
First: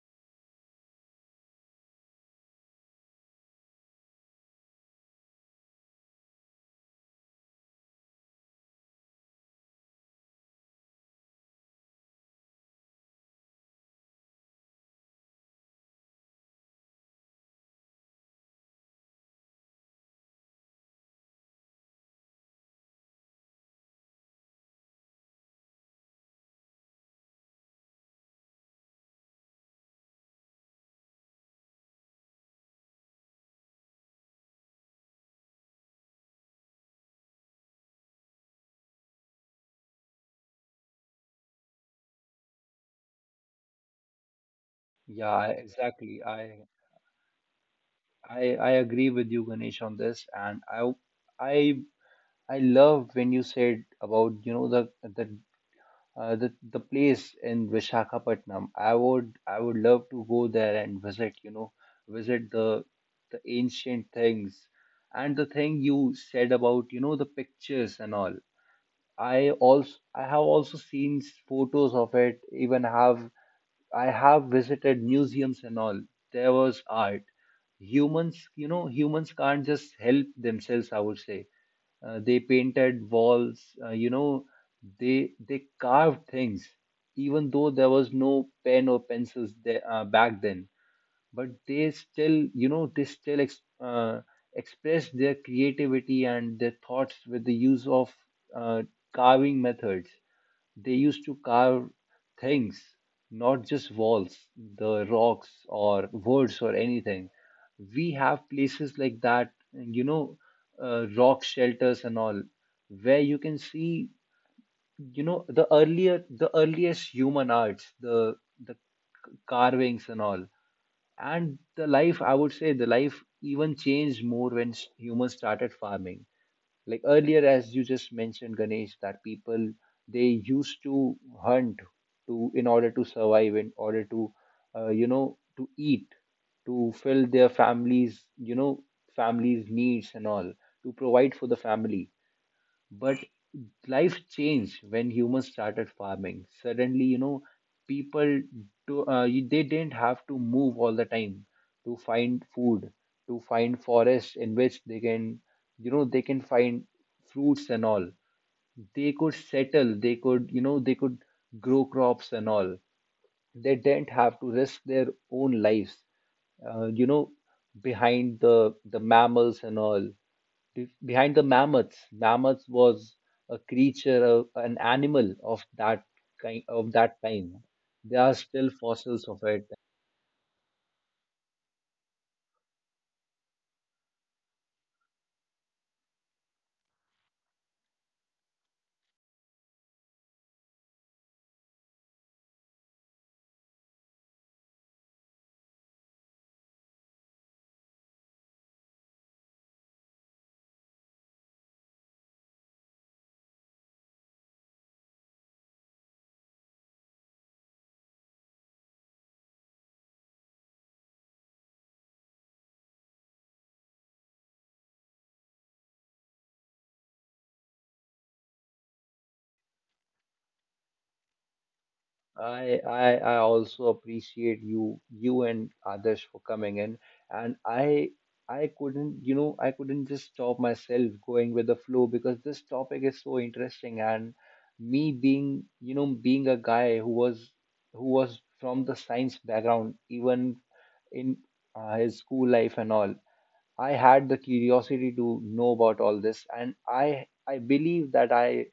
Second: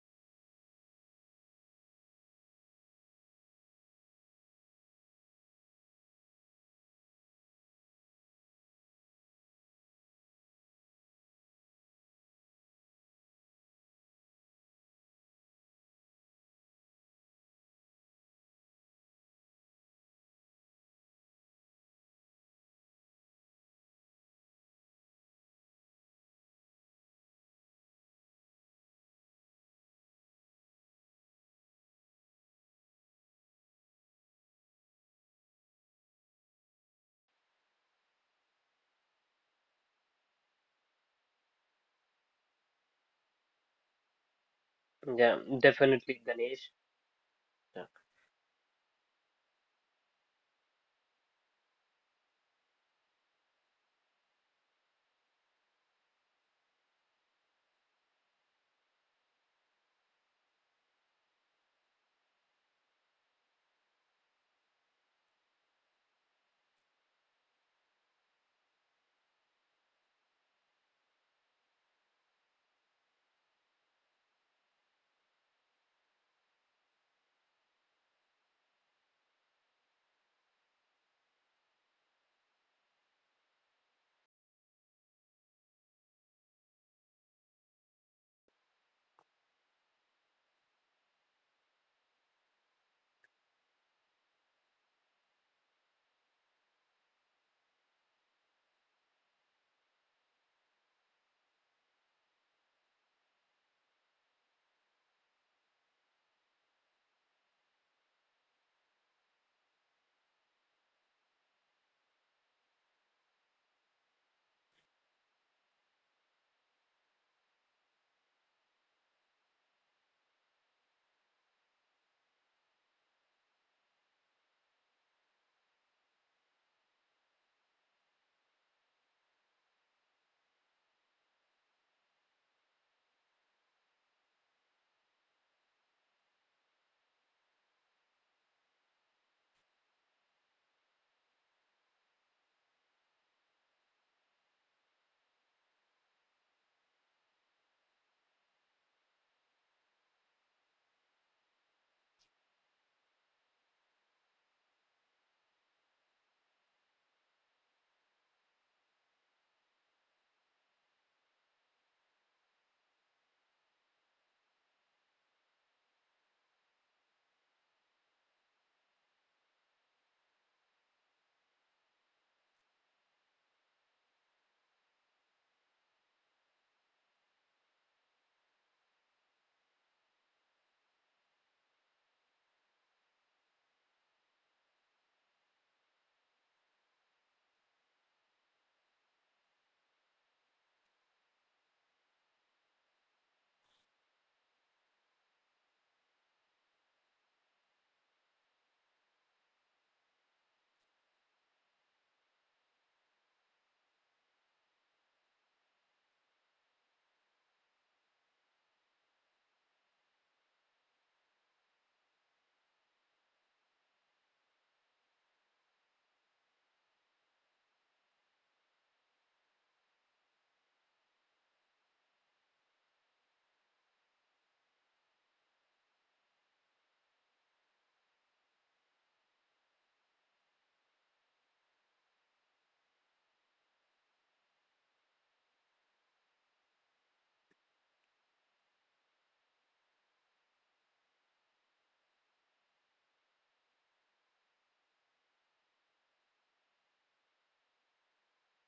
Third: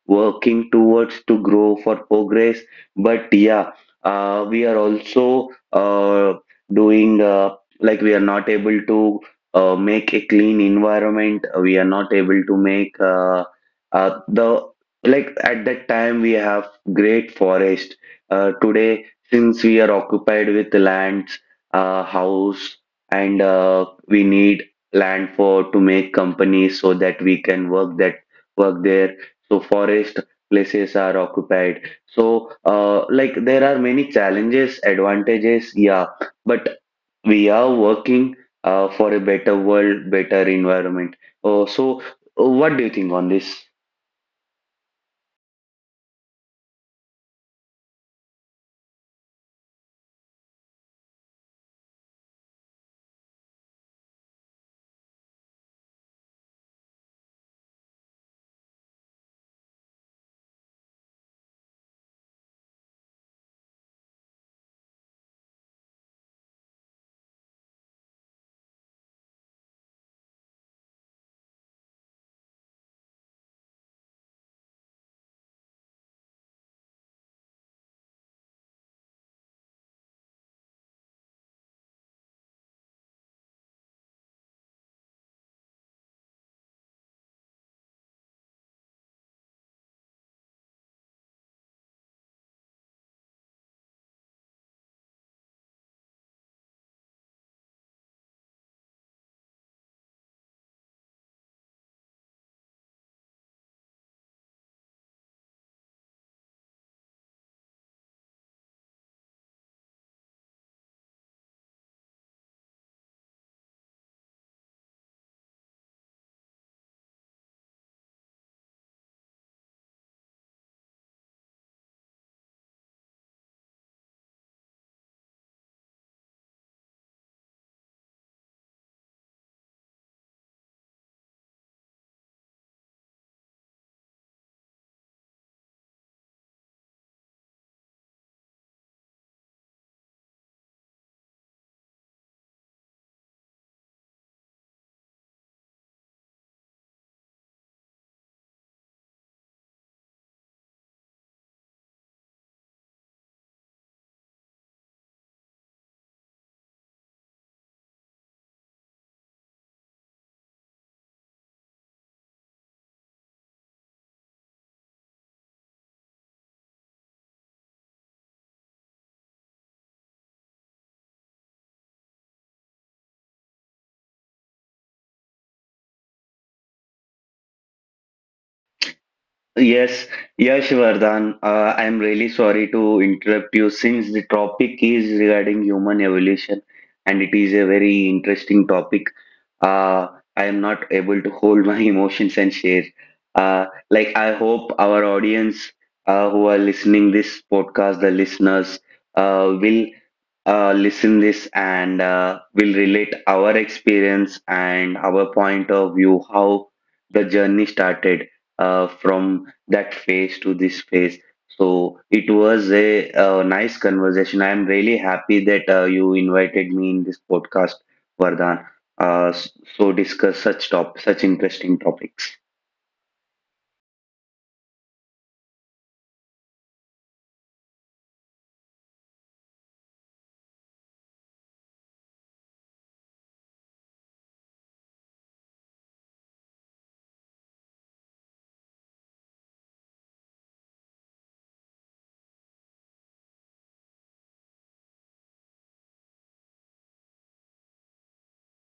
Speaker 2: working towards to grow for progress. But yeah, we are also doing. Like we are not able to make a clean environment, we are not able to make the like at that time we have great forest. Uh, today since we are occupied with lands, house, and we need land for to make companies so that we can work that, work there. So forest places are occupied. So like there are many challenges, advantages, yeah. But we are working for a better world, better environment. So, what do you think on this?
Speaker 3: yeah, Definitely,
Speaker 1: Exactly. I
Speaker 3: Ganesh. Yeah,
Speaker 1: I I agree with you, Ganesh, on this, and I I love when you said about, the place in Vishakhapatnam. I would love to go there and visit. You know, visit the ancient things, and the thing you said about, the pictures and all. I have also seen photos of it. Even have I have visited museums and all. There was art. Humans, humans can't just help themselves, I would say. They painted walls, they carved things, even though there was no pen or pencils there, back then. But they still, they still ex expressed their creativity and their thoughts with the use of, uh, carving methods. They used to carve things, not just walls, the rocks or words or anything. We have places like that, rock shelters and all, where you can see, the earlier, the earliest human arts, the carvings and all. And the life, I would say, the life even changed more when humans started farming. Like earlier, as you just mentioned, Ganesh, that people, they used to hunt to in order to survive, in order to, to eat, to fill their families, families' needs and all, to provide for the family. But life changed when humans started farming. Suddenly, people they didn't have to move all the time to find food, to find forests in which they can, they can find fruits and all. They could settle, they could, they could grow crops and all. They didn't have to risk their own lives, uh, you know behind the mammals and all, behind the mammoths. Mammoths was a creature, an animal of that kind of that time. There are still fossils of it.
Speaker 2: Yes, Yash Vardhan, I'm really sorry to interrupt you since the topic is regarding human evolution and it is a very interesting topic. Uh, I am not able to hold my *laughs* emotions and share. Like I hope our audience who are listening this podcast, the listeners, will listen this and will relate our experience and our point of view, how the journey started from that phase to this phase. So it was a, uh, nice conversation. I'm really happy that you invited me in this podcast, Vardhan. Uh, s- so discuss such such interesting topics.
Speaker 1: I also appreciate you, you and others, for coming in, and I couldn't, I couldn't just stop myself going with the flow, because this topic is so interesting, and me being, being a guy who was, who was from the science background, even in, his school life and all. I had the curiosity to know about all this, and I believe that I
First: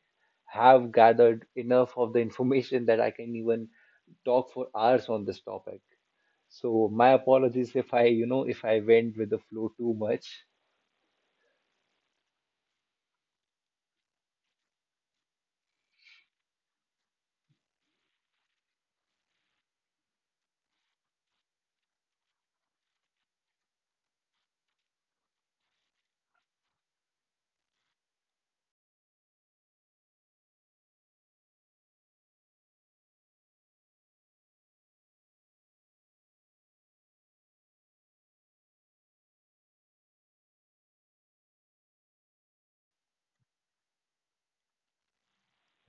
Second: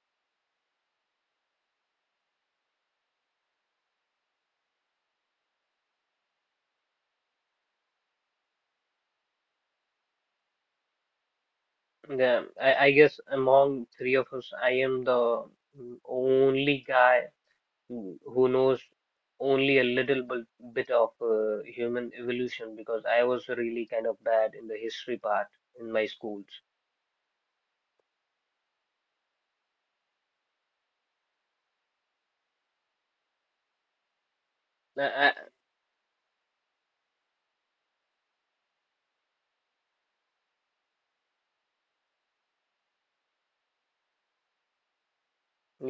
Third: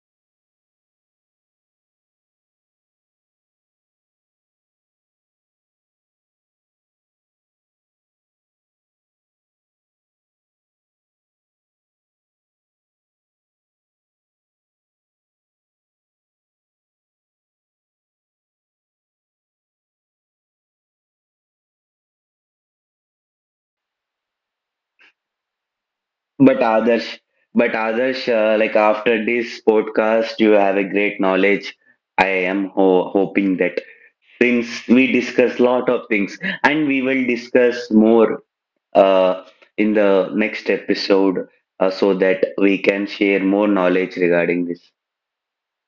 Speaker 1: have gathered enough of the information that I can even talk for hours on this topic. So my apologies if I, if I went with the flow too much.
Speaker 3: yeah. I guess among three of us, I am the only guy who knows only a little bit of human evolution, because I was really kind of bad in the history part in my schools.
Speaker 2: But Adarsh, but Adarsh, like after this podcast, you have a great knowledge. I am ho hoping that since we
Speaker 3: I
Speaker 2: discuss lot of things, and we will discuss more uh, in the next episode so that we can share more knowledge regarding this.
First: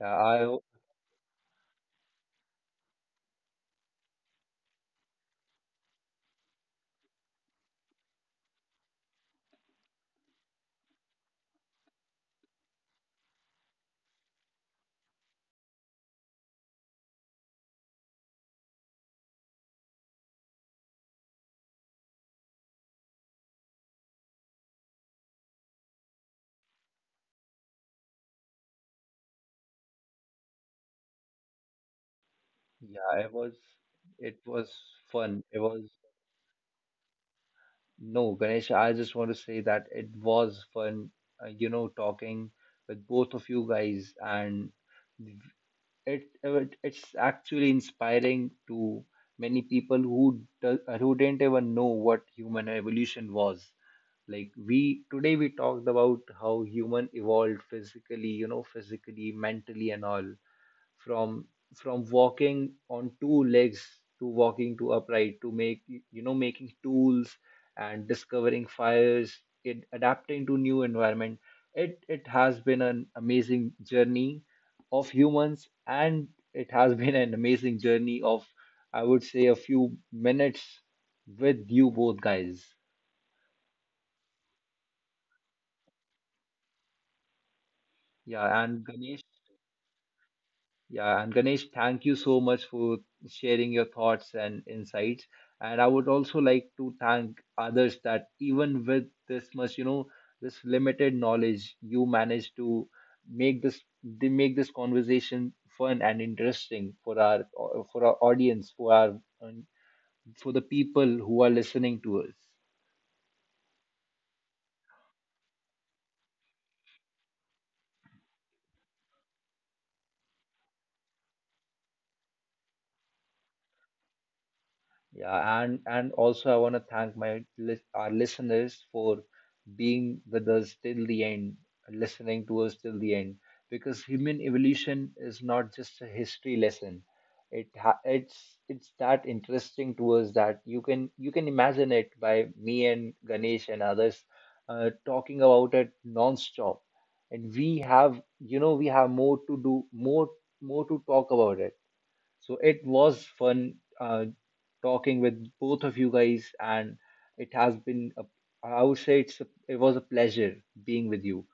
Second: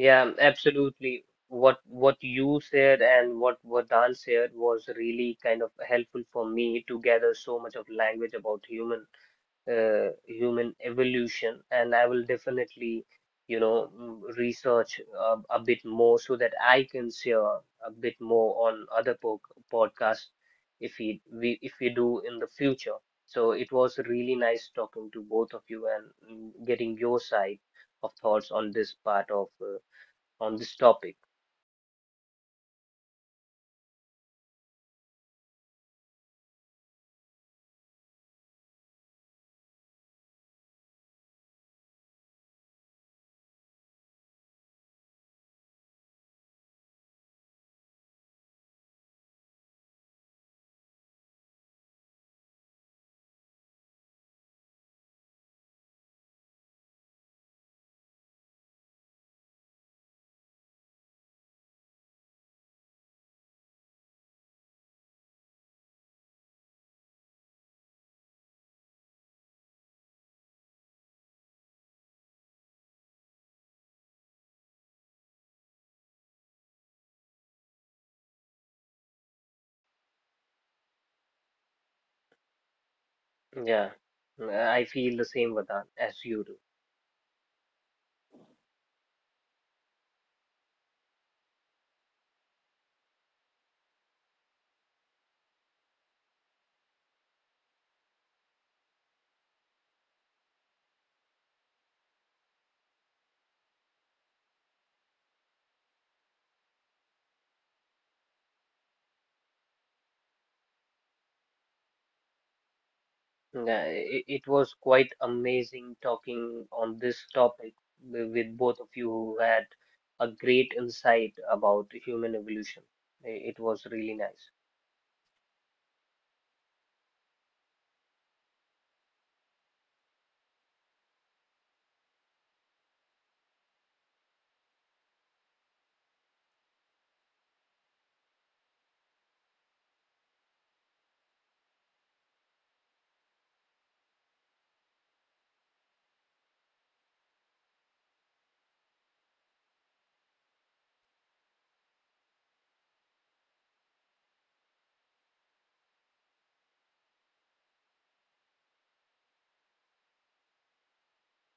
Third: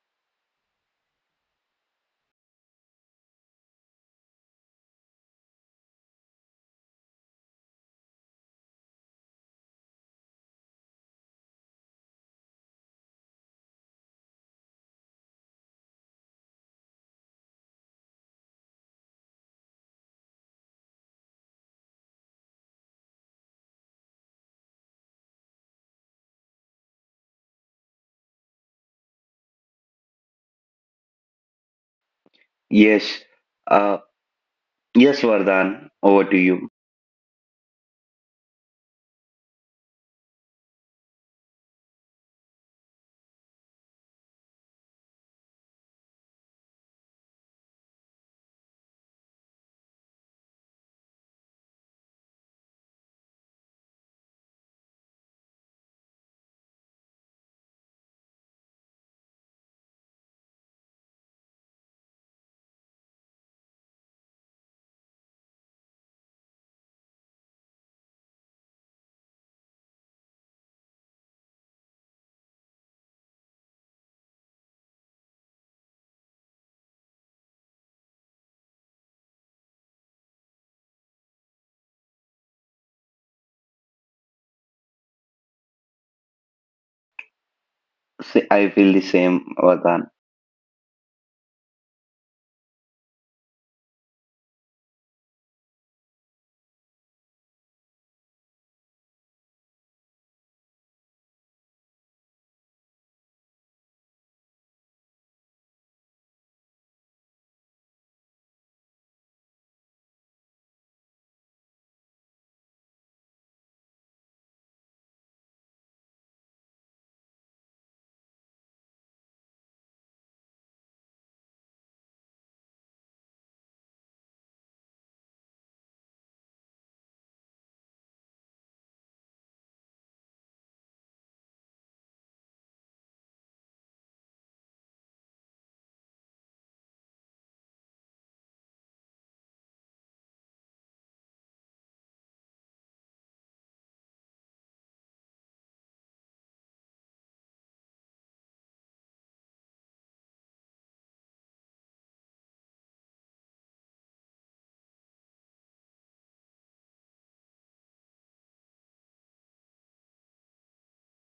Speaker 1: Yeah, I
Speaker 3: absolutely. What you said and what Dan said was really kind of helpful for me to gather so much of language about human human evolution. And I will definitely, you know, research a bit more so that I can share a bit more on other po podcasts if we, we if we do in the future. So it was really nice talking to both of you and, getting your side of thoughts on this part of. On this topic.
Speaker 2: Yes,
Speaker 1: yeah, it was,
Speaker 2: uh,
Speaker 1: it was
Speaker 2: yes,
Speaker 1: fun. It was,
Speaker 2: Vardhan, over to you.
Speaker 1: no, Ganesh, I just want to say that it was fun, talking with both of you guys, and it's actually inspiring to many people who who didn't even know what human evolution was. Like, we today we talked about how human evolved physically, physically, mentally and all, from from walking on two legs, to walking to upright, to make you know making tools and discovering fires, it adapting to new environment. It has been an amazing journey of humans, and it has *laughs* been an amazing journey of, I would say, a few minutes with you both guys.
Speaker 3: Yeah, I feel the same, Vardhan, as you do.
Speaker 1: yeah and
Speaker 2: I feel
Speaker 1: ganesh
Speaker 2: the same, Vardhan.
Speaker 1: Yeah, and Ganesh, thank you so much for sharing your thoughts and insights. And I would also like to thank others that, even with this much, this limited knowledge, you managed to make this conversation fun and interesting for our, for our audience, for our, and for the people who are listening to us.
Speaker 3: Yeah, it was quite amazing talking on this topic with both of you who had a great insight about human evolution. I- It was really nice.
Speaker 1: Yeah, and also I want to thank our listeners for being with us till the end, listening to us till the end, because human evolution is not just a history lesson. It's that interesting to us that you can, you can imagine it by me and Ganesh and others, talking about it non-stop, and we have, we have more to do more, more to talk about it. So it was fun, uh, talking with both of you guys, and it has been a, I would say it's a, it was a pleasure being with you.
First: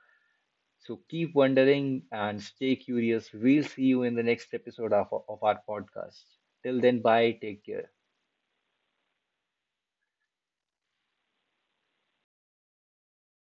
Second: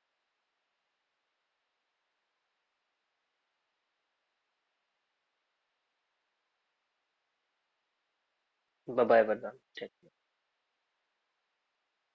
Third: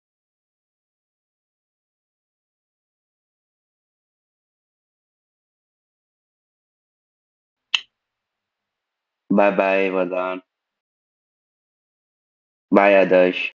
Speaker 1: So keep wondering and stay curious. We'll see you in the next episode of our podcast. Till then, bye. Take care.
Speaker 3: Bye bye,
Speaker 2: Bye
Speaker 3: Vardhan.
Speaker 2: bye,
Speaker 3: Take care.
Speaker 2: Vardhan. Bye, Adarsh.